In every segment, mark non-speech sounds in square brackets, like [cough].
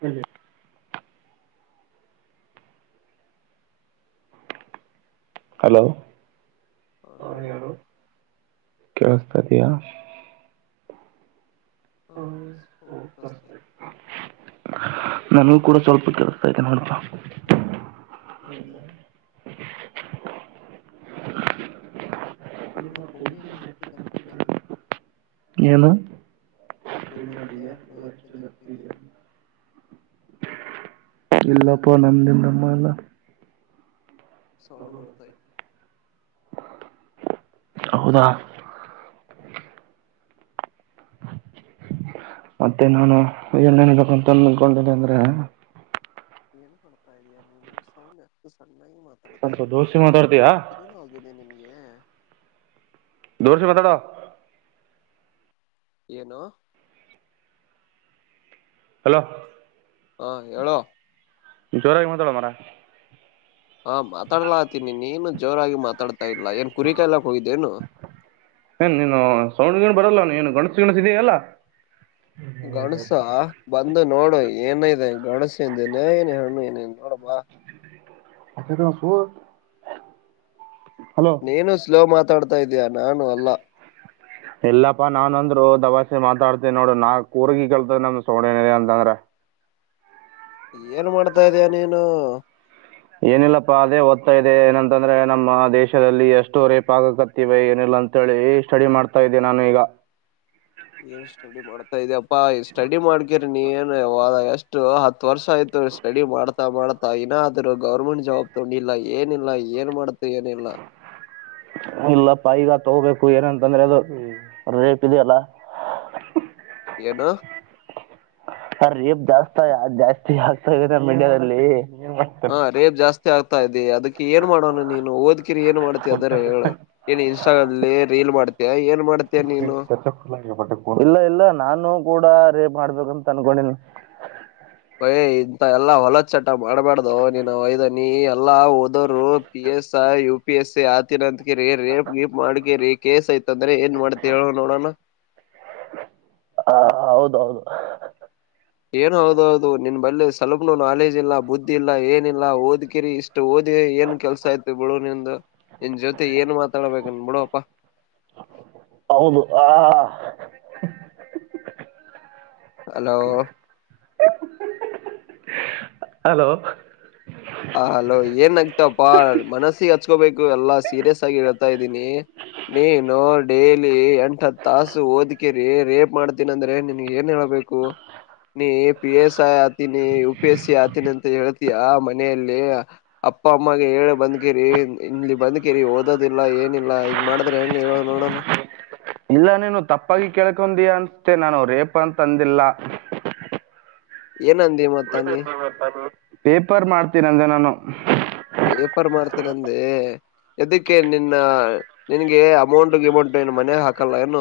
ಹೆ ಹಲೋ ಹಾ ಹೇಳು ಹ ಕೇಳಸ್ತ ಇದಿಯಾ ಹಾ ಹ ಬಸ್ತ ಇ ನನಗೂ ಕೂಡ ಸ್ವಲ್ಪ ಕೆಲಸ್ತಾ ತೆ ನೋಡಾ ಹೌದ ನಿಮ್ಮ ಪುಣ್ಯನ್ನು ಎಕ್ಕ ದಪ್ಪಿಕಲ್ಲ ನು ನಿನ್ನ ಹೃದಯನು ಎಷ್ಟು ದಪ್ಪಿದೆ ಇಲ್ಲಪ್ಪ ನಂದಿಂದಮ್ಮ ಎಲ್ಲ ಸೌಡ ಬರ್ತಾಯ ಹೌದ ಹ ಮತ್ತೆ ನಾನು ಏನ್ನ್ಬೇಕಂತ ಅನ್ಕೊಂಡಿದೆೆ ಅಂದ್ರೆ ಏನ್ ಮಾಡ್ತಾ ಇದೀಯಾ ನೀನು ಸೌನ್ ಚೆನ್ನಾಗಿ ಸ್ವಲ್ಪ ಮಾತಾಡ್ತೀಟಾ ದೋಸ್ತಿ ಮಾತಾಡ್ತೀಯಾ ಏನು ಆದೆ ನಿಮ್ಗೆ ದೂಷ ಬತಾಡಾ ಏನು ಹಲೋ ಹಾ ಹೇಳೋ ಜೋರಾಗಿ ಮಾತಾಡ ಮರ ಹಾ ಮಾತಾಡ್ಲಾತೀನಿ ನೀನು ಜೋರಾಗಿ ಮಾತಾಡ್ತಾ ಇಲ್ಲ ಏನ್ ಕುರಿ ಕಾಯಲಕ್ ಹೋಗಿದ್ದೇನು ಏನ್ ನೀನು ಸೌಂಡ್ ಗಂಡ್ ಬರಲ್ಲವ ಏನು ಗಣಸು ಗಣಸ ಇದಯಲ್ಲಾ ಗಣಸ ಬಂದು ನೋಡು ಏನ ಇದೆ ಗಣಸಿಂದಿನ ಏನ ಹಣ್ಣು ಏನ ನೋಡಂಬ ಅ ತಸು ನೀನು ಸ್ಲೋ ಮಾತಾಡ್ತಾ ಇದೀಯ ನಾನು ಅಲ್ಲ ಇಲ್ಲಪ್ಪಾ ನಾನನ್ ಅಂದ್ರು ದವಾಸಿ ಮಾತಾಡ್ತಿ ನೋಡ ನಾ ಕೂರ್ಗಿ ಕೇಲ್ತದ ನಮ್ದ ಸೋಣನ ಅಂತಂದ್ರ ಏನ್ ಮಾಡ್ತಾ ಇದಯ ನೀನು ಏನಿಲ್ಲಪ್ಪ ಅದ ಓದ್ತಾ ಇದೆ ಏನಂತಂದ್ರೆ ನಮ್ಮ ದೇಶದಲ್ಲಿ ಎಷ್ಟುವರೆ ಪಾಗ ಕತ್ತೆ ಏನಿಲ್ಲ ಅಂತ ಹೇಳಿ ಸ್ಟಡಿ ಮಾಡ್ತಾ ಇದ್ದೆ ನಾನು ಈಗ ಏನ್ ಸ್ಟಡಿ ಮಾಡ್ತಾ ಇದ್ಯಪ್ಪಾ ಈ ಸ್ಟಡಿ ಮಾಡ್ಕಿರಿ ನೀ ಏನು ಎಷ್ಟು ಹತ್ತು ವರ್ಷ ಆಯತು ಸ್ಟಡಿ ಮಾಡ ಮಾಡ್ತಾ ಇನ್ನ ಆದ್ರು ಗೌರ್ಮೆಂಟ್ ಜಾಬ್ ತಗೊಂಡಿಲ್ಲ ಏನಿಲ್ಲ ಏನ್ ಮಾಡ್ತು ಏನಿಲ್ಲ ಇಲ್ಲಪ್ಪ ಈಗ ತಗೋಬೇಕು ಏನಂತಂದ್ರೆ ಅದು ರೇಟ್ ಇ ಅಲ್ಲ ಹ್ಮ್ ಏನ ರೇಪ್ ಜಾಸ್ತ ಜಾಸ್ತಿ ಆಗ್ತ ಇದೆ ನ ಮಂಡ್ಯಲ್ಲಿ ಹಾ ರೇಪ್ ಜಾಸ್ತಿ ಆಗ್ತಾ ಇದೆ ಅದಕ್ಕೆ ಏನ್ ಮಾಡೋಣ ನೀನು ಓದ ಕಿರಿ ಏ ಮಾಡತಿವಿ ಅದ್ರೆ ಏನ್ ಇನ್ಸ್ಟಾಗಲ್ಲಿ ರೀಲ್ ಮಾಡ್ತಾ ಏ ಇಲ್ಲ ಇಲ್ಲ ನಾನು ಕೂಡ ರೇಪ್ ಮಾಡ್ಬೇಕಂತ ಅನ್ಕೊಂಡನ್ ಒಯ್ ಇಂತ ಎಲ್ಲಾ ಹೊಲದ್ ಚಟ ಮಾಡ್ಬಾರಡ್ದು ನೀನು ಒಯ್ದನಿ ಎಲ್ಲಾ ಹಓದೋರು ಪ ಎ ಯು ಪಿ ಎಸ್ ಸಿ ಆತ ಅಂತಕಿರಿ ರೇ ಗಪ್ ಮಾಡ್ಕಿರಿ ಕಸ್ ಯತ ಅಂದ್ರೆ ಏನ್ ಮಾಡ್ತ ನೋಡಿ ಹ ಹ ಹೌದೌದು ಏನ ಹೌದ ಹೌದು ನಿನ್ ಬಲ್ಲಿ ಸವಪ್ಲು ನಾಲೆಜ್ ಇಲ್ಲ ಬುದ್ಧಿ ಇಲ್ಲ ಏನಿಲ್ಲ ಓದ್ಕಿರಿ ಇಷ್ಟು ಓದಿ ಏನ್ ಕೆಲ್ಸ ಆಯತ ಬಿಡು ನಿಮ ನಿನ್ ಜೊತೆ ಏನ್ ಮಾತಾಡ್ಬೇಕನ್ ಬಿಡುಪ್ಪಾ ಹೌದು ಆ ಹಲೋ ಹಲೋ. ಆ ಹಲೋ ಏನ್ ಅಂತಿ ಅಪ್ಪಾ ಮನಸ್ಸಿಗ ಹಚ್ಕೊಬೇಕು ಎಲ್ಲಾ ಸೀರಿಯಸ್ ಆಗಿ ಹೇಳ್ತಾ ಇದ್ದೀನಿ. ನೀನು ಡೇಲಿ ಎಂಟ ಹತ್ ತಾಸು ಓದ್ಕಿರಿ ರೇಪ್ ಮಾಡ್ತೀನ ಅಂದ್ರೆ ನಿನ್ಗೆ ಏನ್ ಹೇಳ್ಬೇಕ. ಬೇಕು ನೀ ಪೀ ಎಸ್ ಆತನಿ ಯು ಪೀ ಎಸ್ ಸಿ ಆತೀನಿ ಅಂತ ಹೇಳ್ತಿ ಆ ಮ ಮನೆಯಲ್ಲಿ ಅಪ್ಪ ಅಮ್ಮಗೆ ಹೇಳಿ ಬಂದಕೇರಿ ಇಲ್ಲಿ ಬಂದ್ಕೇರಿ ಓದೋದಿಲ್ಲ ಏನಿಲ್ಲ. ಹಿಂಗ ಮಾಡಿದ್ರೆ ಹೆಂಗ ಹೇಳ ನೋಡೋಣ. [inaudible] ಇಲ್ಲ ನೀನು ತಪ್ಪಾಗಿ ಕೇಳ್ಕೊಂಡಯ ಅನ್ಸ್ತೆ ನಾನು ರೇಪ ಅಂತ ಅಂದಿಲ್ಲ. ಏನ ಅಂದಿ ಮತ್ತ ನೀ. ಪೇಪರ್ ಮಾರತೇನಿ ಅಂದೆ ನಾನು. ಪೇಪರ್ ಮಾರತಿನ ಅಂದೇ ಏದದಕ್ಕೆ ನಿನ್ನ ನಿನ್ಗೆ ಅಮೌಂಟ್ ಗಿಮೌಂಟ್ ಏನು ಮನ್ಯಾಗ ಹಾಕಲ್ಲ ಏನು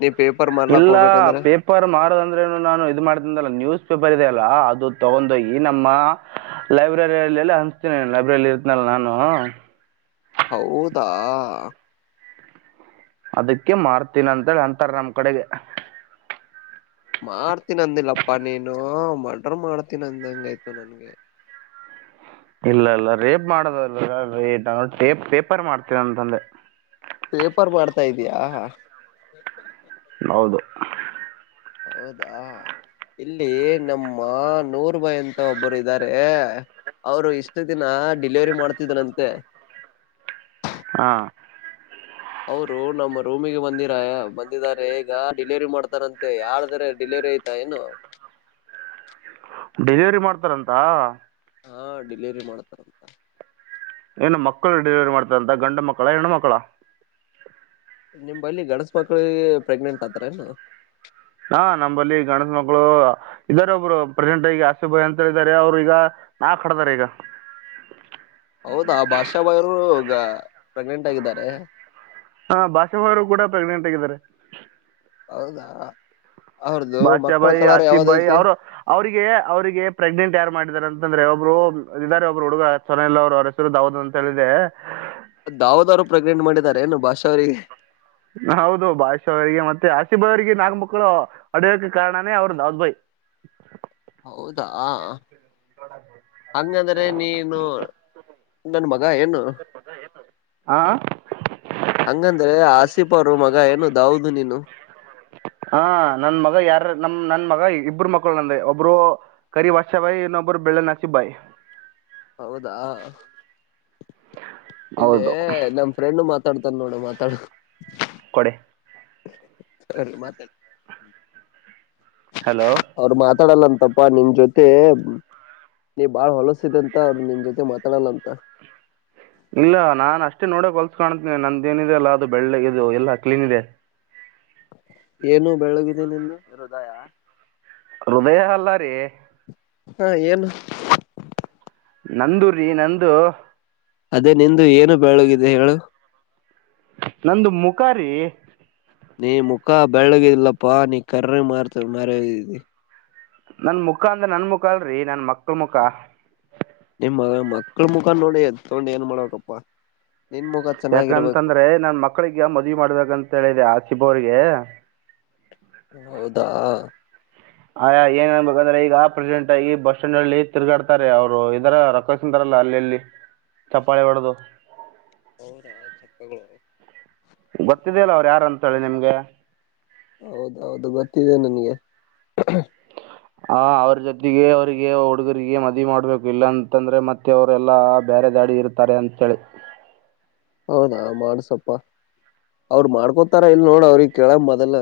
ನೀ. ಪೇಪರ್ ಮಾಡ್ಲಾಕ್ ಇಲ್ಲ ಹೋಗ್ಬೇಕಂದ್ರೆ ಪೇಪರ್ ಮಾರದ ಅಂದ್ರೆನು ನಾನು ಇ ಮಾಡ್ತಿಂದಲ್ಲ ನ್ಯೂಸ್ ಪೇಪರ್ ಇದೆ. ಲಾ ಅದು ತಗೊಂಡೋಗ ಈ ನಮ್ಮ. ಲೈಬ್ರರಿಯಲ್ಲ ಎಲ್ಲ ಹಂಚತಿನಿ ಲೈಬ್ರರಿ ಅಲ್ಲಿ ಇರ್ತೀನಿ ಅಲ್ಲ ನಾನು. ಹೌದಾ. ಅದಕ್ಕೆ ಮಾರ್ತೀನ ಅಂತಳ ಅಂತಾರ ನಮ್ ಕಡೆಗೆ. ಮಾಡ್ತೀನಿ ಅಂದಿಲ್ಲಪ್ಪಾ ನೀನು ಮರ್ಡರ್ ಮಾಡ್ತೀನ ಅಂದಗ ಆಯ್ತು ನನ್ಗೆ. [unintelligible] ಇಲ್ಲ ಇಲ್ಲ ರೇಪ್ ಮಾಡುದ [unintelligible] ಅಲ್ಲರಿ ನಾವುಪೇ ಪೇಪರ್ ಮಾಡ್ತೀವ ಅಂತ ಅಂದೆ. ಪೇಪರ್ ಮಾಡ್ತಾ ಇದಯಾ. ಹೌದು. ಹೌದಾ. ಇಲ್ಲಿ ನಮ್ಮ ನೂರ್ ಬಾಯ್ ಅಂತ ಒಬ್ಬರು ಇದ್ದಾರೆ. ಅವರು ಇಷ್ಟು ದಿನ ಡಿಲಿವರಿ ಮಾಡ್ತಿದರಂತೆ. ಹಾ. ಅವರು ನಮ್ಮ ರೂಮಿಗೆ ಬಂದಿರ ಬಂದಿದಿದ್ದಾರೆ ಈಗ ಡಿಲವರಿ ಮಾಡ್ತಾರಂತೆ ಯಾರ್ದ ಅರೆ ಡೆಲ್ಲಿ ವರಿ ಐತ ಏನು. ಡೆಲಿವರಿ ಮಾಡ್ತಾರಂತ. ಹಾ ಡೆಲಿವರಿ ಮಾಡ್ತಾರಂತ. ಏನ ಮಕ್ಕಳ ಡಿಲಿವರಿ ಮಾಡ್ತಾರಂತ ಗಂಡ ಮಕ್ಕಳ ಹೆಣ್ಣು ಮಕ್ಕಳ. ನಿಮ್ ಬಲಿ ಗಣಸ ಮಕ್ಳಿಗೆ ಪ್ರೆಗ್ನೆಂಟ್ ಆತಾರ ಏನು. ಹಾ ನಂಬಲ್ಲಿ ಗಣಸ ಮಕ್ಳು ಇದಾರೆ ಒಬ್ರು ಪ್ರೆಸೆಂಟ್ಗಿ ಆಶಿಫ್ ಬಾಯ್ ಅಂತ ಇದಾರೆ ಅವ್ರು ಈಗ ನಾಕ್ಕ ಹಾಡದರ ಈಗ. ಹೌದಾ ಬಾಷಾ ಬಾಯ್ ರು ಪ್ರೆಗ್ನೆಂಟ್ ಆಗಿದ್ದಾರೆ. ಹಾ ಬಾಷ ಬಾಯ್ ರು ಕೂಡ ಪ್ರೆಗ್ನೆಂಟ್ ಆಗಿದ್ದಾರೆ. ಹೌದಾ. ಅವ್ರದು ಬಾಷ ಮಕ್ಕಳ ಬಾಯ್ ಕಲರ್ ಆಸಿಫ್ ಬಾಯ್ ಯಾವ್ದೈತಿ ಅವರು ಅವ್ರರಿಗೆ ಅವ್ರಿಗೆ ಪ್ರೆಗ್ನೆಂಟ್ ಯಾರು ಮಾಡ ಇದರ ಅಂತಂದ್ರೆ ಒಬ್ರು ಇದ್ದಾರೆ ಒಬ್ಬರು ಹುಡುಗ [unintelligible] ಅವರು ಅವ್ರ ಹೆಸರು ದಾವದ್ ಅಂತ ಹೇಳಿ ಇದೆ. ದಾವದ ಅವರು ಪ್ರೆಗ್ನೆಂಟ್ ಮಾಡಿದಿದ್ದಾರೆ ಏನು ಭಾಷೆ ಅವರಿಗೆ. ಹೌದು ಬಾಷಾ ಅವರಿಗೆ ಮತ್ತೆ ಅಶ್ಯಿಫ್ ಬಾಯ್ ಅವರಿಗೆ ನಾಲ್ಕು ಮಕ್ಕಳು ಹಡಿಯೋಕ್ಕೆ ಕಾರಣನೇ ಅವ್ರ ದಾವ್ ಬಾಯ್. [inaudible] ಹೌದಾ ಹಂಗಂದ್ರೆ ನೀನು. ನನ್ ಮಗ ಏನು. ಆ. ಹಂಗಂದ್ರೆ ಆಸಿಫ ಅವರು ಮಗ ಏನು ದಾವದು ನೀನು. ಹಾ ನನ್ ಮಗ ಯಾರ. ನಮ್ ನನ್ ಮಗ ಇಬ್ಬರು ಮಕ್ಕಳು ನಂದ ಒಬ್ರು ಕರಿ ವಷ ಬಾಯಿ ಇನ್ನೊಬ್ರು ಬೆಳ್ಳೆನ ಆಶಿಫ್ ಬಾಯ್. [inaudible] ಹೌದಾ ಇಲ್ಲೇ ಹೌದು ನಮ್ ಫ್ರೆಂಡ್ ಮ ಮಾತಾಡ್ತಾನ ನೋಡ ಮಾತಾಡ್ ಕೊಡಿ ಸರಿ ಮಾತಾಡಿ ಹಲೋ ಮಾತಾಡಲ್ಲಂತಪ್ಪ ನಿನ್ ಜೊತೆ ನೀ ಬಾಳ್ ಹೊಲಸಿದೆ ಅಂತ ಅವ್ರು ನಿನ್ ಜೊತೆ ಮಾತಾಡಲ್ಲ ಅಂತ ಇಲ್ಲ ನಾನ್ ಅಷ್ಟೇ ನೋಡ ಹೊಲ್ಸ ಕಾಣತೀನಿ ನಂದೇನಿದೆ ಅಲ್ಲ ಅದು ಬೆಳ್ಗ್ ಇದು ಎಲ್ಲಾ ಕ್ಲೀನ್ ಇದೆ ಏನು ಬೆಳ್ಗಿದೆ ನಿಂದು ಹೃದಯ ಹೃದಯ ಅಲ್ಲಾರೀ ಹಾ ಏನು ನಂದು ರಿ ನಂದು ಅದೇ ನಿಂದು ಏನು ಬೆಳ್ಗಿದೆ ಹೇಳು ನಂದು ಮುಖಾ ರಿ ನೀ ಮುಖ ಬೆಳ್ಗಿಲ್ಲಪ್ಪಾ ನೀ ಕರ್ರ ಮಾರ್ತ ಮರಿ ನನ್ ಮುಖ ಅಂದ್ರ ನನ್ ಮುಖ ಅಲ್ರಿ ನನ್ ಮಕ್ಲ್ ಮುಖ ನಿಮ್ಮ ಮಕ್ಲ್ ಮುಖಾನ್ ನೋಡಿ ತಗೊಂಡು ಏನ್ ಮಾಡ್ಬೇಕಪ್ಪ ಯಾಕಂತಂದ್ರೆ ನನ್ ಮಕ್ಳಿಗೆ ಮದ್ವಿ ಮಾಡ್ಬೇಕಂತ ಹೇಳಿದೆ ಆ ಸಿಬ್ಬವಿಗೆ ಹೌದಾ ಆಯ ಏನ್ನ್ಬೇಕಂದ್ರೆ ಈಗ ಆ ಪ್ರೆಸಿಡೆಂಟ್ ಆಗಿ ಬಸ್ ಸ್ಟ್ಯಾಂಡ್ ಅಲ್ಲಿ ತಿರುಗಾಡ್ತಾರೆ ಅವ್ರು ಇದರ [unintelligible] ರೊತಿಂದ ಅಲ್ಲಿಲ್ಲಿ ಚಪ್ಪಾಳೆ ಹೊಡ್ದು ಹೌದ ಚಕ್ಕಗಳು ಗೊತ್ತಿದೆ ಅಲ್ಲ ಅವ್ರು ಯಾರಂತ ಹೇಳಿ ನಿಮ್ಗೆ ಹೌದೌದು ಗೊತ್ತಿದೆ ನನ್ಗೆ ಹ ಅವ್ರ ಜೊತೆಗೆ ಅವ್ರಿಗೆ ಹುಡುಗರಿಗೆ ಮದುವಿ ಮಾಡ್ಬೇಕು ಇಲ್ಲಾ ಅಂತಂದ್ರೆ ಮತ್ತೆ ಅವ್ರಲ್ಲಾ ಬರೆದಾರಿ ಇರ್ತಾರೆ ಅಂತೇಳಿ ಹೌದಾ ಮಾಡಸಪ್ಪ ಅವ್ರ ಮಾಡ್ಕೊತಾರ ಇಲ್ ನೋಡ ಅವ್ರಿಗ್ ಕೇಳ ಮೊದಲ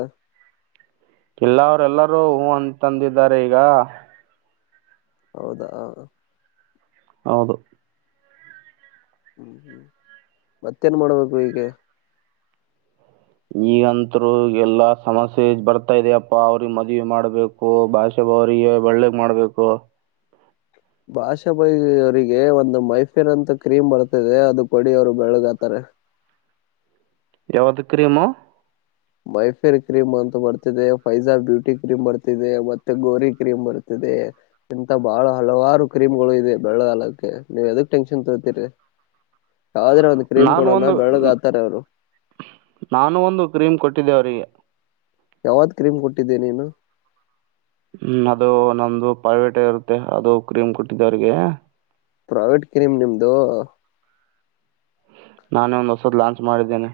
ಇಲ್ಲಅವ್ರ ಎಲ್ಲರೂ ಹೂ ಅಂತಂದಿದ್ದಾರೆ ಈಗ ಹೌದಾ ಹ ಹೌದು ಹ್ಮ್ ಹ್ಮ್ ಮತ್ತೇನ್ ಮಾಡ್ಬೇಕು ಈಗೆ ಈಗಂತರು ಎಲ್ಲಾ ಸಮಸ್ಯೆ ಬರ್ತಾಇದೆಪ್ಪಾ ಅವ್ರಿಗೆ ಮದ್ವಿ ಮಾಡ್ಬೇಕು ಭಾಷೆ ಅವ್ರಿಗೆ ಒಳ್ಳಗ್ ಮಾಡ್ಬೇಕು ಭಾಷಾಬೈ ಅವರಿಗೆ ಒಂದು ಮೈಫೇರ್ ಅಂತ ಕ್ರೀಮ್ ಬರ್ತದೆ ಅದು ಕೊಡಿ ಅವ್ರು ಬೆಳ್ಗತಾರೆ [unintelligible] ಯಾವದು ಕ್ರೀಮು ಮೈಫೇರ್ ಕ್ರೀಮ್ ಅಂತ ಬರ್ತಿದೆ ಫೈಜಾ ಬ್ಯೂಟಿ ಕ್ರೀಮ್ ಬರ್ತಿದೆ ಮತ್ತೆ ಗೋರಿ ಕ್ರೀಮ್ ಬರ್ತಿದೆ ಇ ಇಂತ ಬಹಳ ಹಲವಾರು ಕ್ರೀಮ್ಗಳು ಇದೆ ಬೆಳ್ಗಗಕ್ಕೆ ನೀವ್ ಎದಕ್ ಟೆನ್ಷನ್ ತರ್ತೀರಿ ಆದ್ರೆ ಒಂದ್ ಕ್ರೀಮ್ ನಾನು ಕೊಡೋಣ ಒಂದು ಬೆಳ್ಗ್ ಆತಾರೆ ಅವ್ರು ನಾನು ಒಂದು ಕ್ರೀಮ್ ಕೊಟ್ಟಿದ್ದೆ ಅವ್ರಿಗೆ ಯಾವಾತ್ ಕ್ರೀಮ್ ಕೊಟ್ಟಿದ್ದೆ ನೀನು ಹ್ಮ್ ಅದು ನಮ್ದ ಪ್ರೈವೇಟ ಇರುತ್ತೆ ಅದು ಕ್ರೀಮ್ ಕೊಟ್ಟಿದ್ದವ್ರಿಗೆ ಪ್ರಾವೇಟ್ ಕ್ರೀಮ್ ನಿಮ್ದು ನಾನೇ ಒಂದ್ ಹೊಸದ್ ಲಾಂಚ್ ಮಾಡಿದ್ದೇನೆ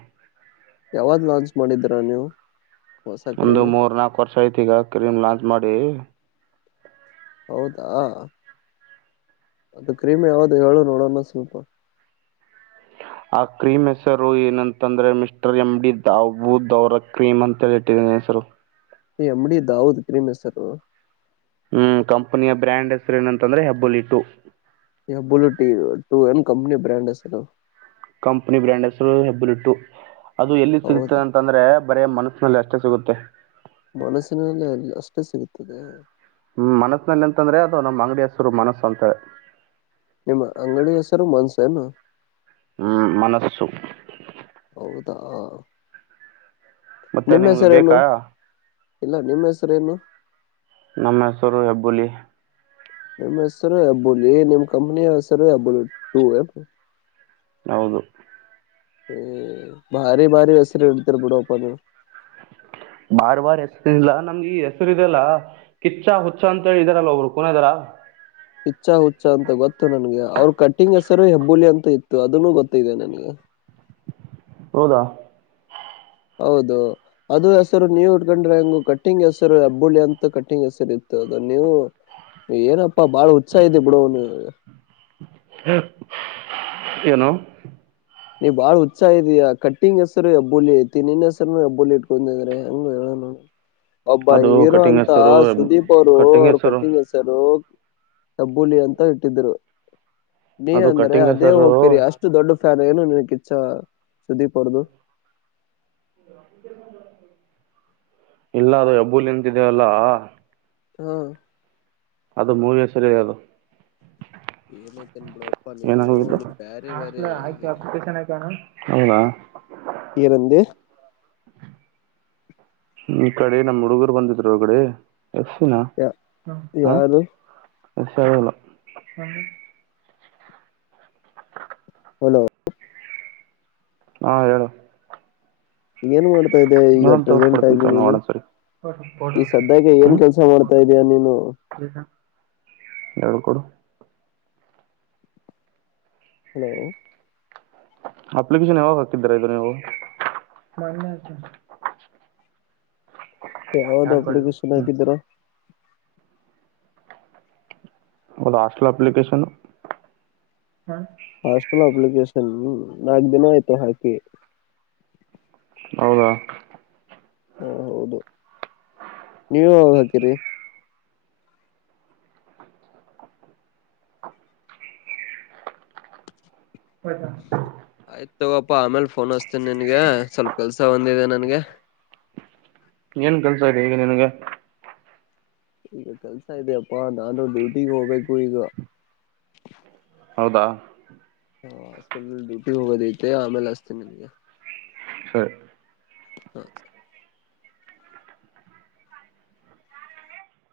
ಯಾವಾಗ ಲಾಂಚ್ ಮಾಡಿದ್ದೀರಾ ನೀವು ಹೊಸ ಒಂದು ಕ್ರೀಮು ಮೂರ್ ನಾಲ್ಕು ವರ್ಷ ಐತ್ ಈಗ ಕ್ರೀಮ್ ಲಾಂಚ್ ಮಾಡಿ ಹೌದಾ ಅದು ಕ್ರೀಮ್ ಯಾವದು ಹೇಳು ನೋಡೋಣ ಸ್ವಲ್ಪ ಆ ಕ್ರೀಮ್ ಹೆಸರು ಏನಂತಂದ್ರೆ ಮಿಸ್ಟರ್ ಎಮ್ ಡಿ ದವು ದವ ಅವರ ಕ್ರೀಮ್ ಅಂತ ಹೇಳಿಟ್ಟಿದಿ ಹೆಸರು ತ್ತು ಅಂಬಡಿ ದಾವದ ಕ್ರೀಮೆ ಸರ್ ಹ್ಮ್ ಕಂಪನಿಯ ಬ್ರ್ಯಾಂಡ್ ಹೆಸರು ಏನಂತಂದ್ರೆ ಹೆಬ್ಬಲಿ ಇಟ್ಟು ಯ ಬುಲೂಟ ು ಎಮ ಕಂಪನ ಬ್ರ್ಯಾಂಡ ಅ ಕಂಪನಿ ಬ್ರ್ಯಾಂಡ್ ಹೆಸರು ಹೆಬ್ಬಲಿ ಇಟ್ಟು ಅದು ಎಲ್ಲಿ ಸಿಗ್ತದೆ ಹೌದಾ ಅಂತಂದ್ರೆ ಬರ ಮನಸ್ಸನಲ್ಲಿ ಅಷ್ಟ ಮತ್ತ ಸಿಗುತ್ತೆ ಮನಸ್ಸಿನಲ್ಲಲ್ಲ ಅಷ್ಟೇ ಸಿಗುತ್ತದೆ ಹ್ಮ್ ಮನಸ್ಸನಲ್ಲಿ ಎಂತಂದ್ರೆ ಅದು ನಮ್ಮ್ ಅಂಗಡಿ ಹಸುರು ಮನಸ್ಸ ಅಂತ ನಿಮ್ಮ ಅಂಗಡಿ ಹೆಸರು ಮನ್ಸ ಏನು ಹ್ಮ್ ಮನಸ್ಸು ಅ ಮತ್ತೆ ನಿಮ್ಗೆ ಬೇಕಾ ಇಲ್ಲ ನಿಮ್ಮ್ ಹೆಸರು ಏನು ನಮ್ಮ ಹೆಸರು ಹೆಬ್ಬುಳ್ಳ ನ ಸ ಬ ಕಂಪನ ಆ ಸ ಬು ಹೌದು ಹ ಭಾರಿ ಭಾರಿ ವಸರ ಎಡ್ತಾರೆ ಬಿಡಪ್ಪ ನೀ ಬಾರ್ ಬಾರ್ ಹೆಸರು ಇಲ್ಲ ನಮ್ಗೆ ಈ ಹೆಸರು ಇದೆಲ್ಲ ಕಿಚ್ಚ ಹುಚ್ಚ ಅಂತ ಹೇಳಿದಾರಲ್ಲ ಒಬ್ರು ಕುನದಾರ ಹ ಇಚ್ಚ್ಚಾ ಹುಚ್ಚ ಅಂತ ಗೊತ್ತು ನನ್ಗೆ ಅವ್ರ ಕಟ್ಟಿಂಗ್ ಹೆಸರು ಹೆಬ್ಬುಳ್ಳಿ ಅಂತ ಇತ್ತು ಅದನ್ನು ಗೊತ್ತಿದೆ ನನಗೆ ಹ ಹೌದಾ ಹೌದು ಅದು ಹೆಸರು ನೀವ್ ಉಟ್ಕೊಂಡ್ರೆ ಹೆಂಗ ಕಟ್ಟಿಂಗ್ ಹೆಸರು ಹಬ್ಬುಳ್ಳಿ ಅಂತ ಕಟ್ಟಿಂಗ್ ಹೆಸರು ಇ ಅ ನೀವು ಏನಪ್ಪಾ ಬಾಳ ಉತ್ಸಾ ಇದೆ ಬಿಡನು ಏನುೋ ನೀ್ ಬಾಳ ಉತ್ಸಾ ಇದೀಾ ಕಟ್ಟಿಂಗ್ ಹೆಸರು ಹಬ್ಬುಲಿಿ ಐತಿ ನಿನ್ ಹೆಸರುನು ಹೆಬ್ಬುಲಿ ಇಟ್ಕೊಂಡಿದ್ರೆ ಹಂಗ ಹೇಳ ಹ್ಮ ಒಬ್ಬ ಅದು ಹೀರೋ ಕಟಿಂಗ್ ಅಂತ ಹೆಸರು ಸುದೀಪ್ ಅವರು ಕಟಿಂಗ್ ಅವರು ಹೆಸರು ಕಟ್ಟಿಂಗ ಹೆಸರು ಅಬ್ಬೂಲಿ ಅಂತ ಇಟ್ಟಿದ್ದರು ನೀ ಅದು ಅಂದ್ರೆ ಕಟಿಂಗ್ ಅದೇ ಹೆಸರು ಹೋಗ್ತಿರಿ ಅಷ್ಟು ದೊಡ್ಡ ಫ್ಯಾನ್ ಎನು ಕ ಇಚ್ಚ್ಚಾ ಸುುದಿ ಪಡ್ದುು ಇಲ್ಲ ಅದು ಯಬೂಲಿ ಎಂತಿದ್ದೇವಲ್ಲಾ ಹಾ ಅದು ಮೂವೇ ಸರಿ ಅದು ಏನೈತನ್ ಬಿಡಪ್ಪಾ ನೀನು ಏನಾಗುಣ ನೀ ಬ್ಯಾರೆ ಬ್ಯಾರೆ ಹೌದಾ ಇರಂದ ಈ ಕಡೆ ನಮ್ಮ್ ಹುಡುಗರು ಬಂದಿದ್ರು ಒಗಡೆ ಎಸಿನ ಹ ಯಾರು ಎಸಿ ಅಲ್ಲ ಹಲೋ ಹಾ ಹೇಳು ಏನ್ ಮಾಡ್ತಾ ಇದೆ ಈಗ ನೋಡಮ್ ಪ್ರೆಸೆಂಟ್ ತೋರಿಸ್ಕೊಡ್ತೀನಿ ಆಗಿ ತಗೋ ನೀನು ನೋಡೋಣ ಸರಿ ಈ ಸದ್ಯಾಗ ಏನ್ ಹ್ಮ್ ಕೆಲ್ಸ ಮಾಡ್ತಾ ಇದಯ ನೀನು ಯಳ್ ಕೊಡು ಹಲೋ ಅಪ್ಲಿಕೇಶನ್ ಯಾವಾಗ ಹಾಕ್ತಿದಿದ್ದಾರೆ ಇದ ಹ ಯಾವದು ಅಳ ಸನಗಿದ್ದರ ಒೌದ ಹಾಸ್ಟಲ್ ಅಪ್ಲಿಕೇಶನ್ ಹ ಅಪ್ಲಿಕೇಶನ್್ಮ ನಾ ದಿನ ಆಯ್ತು ಹಾಕಿ ಹೌದಾ ಹ ಹೌದು ನೀವ ಹ ಹಾಕರಿ ಹದಾ ಆಯ್ತು ತಗೋಪ್ಪಾ ಆಮೇಲ್ ಫೋನ್ ಹಸ್ತೇನಿ ನಿನ್ಗೆ ಸ್ವಲ್ಪ ಕೆಲ್ಸ ಒಂದಿದೆ ನನ್ಗೆ ಹ [unintelligible] ಏನ್ ಕಲ್ಸ ಇದೆ ಈಗ ನಿನಗೆ ಈಗ ಕೆಲ್ಸ ಇದಪ್ಪಾ ನಾನು ಡ್ಯೂಟಿಿಗೆ ಹೋಗ್ಬೇಕು ಈಗ ಹೌದಾ ಹಾ ಫುಲ್ ಡ್ಯೂಟಿ ಹೋಗೋದ ಐತೆ ಆಮೇಲೆ ಅಷ್ಟತೇ ನಿನ್ಗೆ ಸರಿ ಹ್ಮ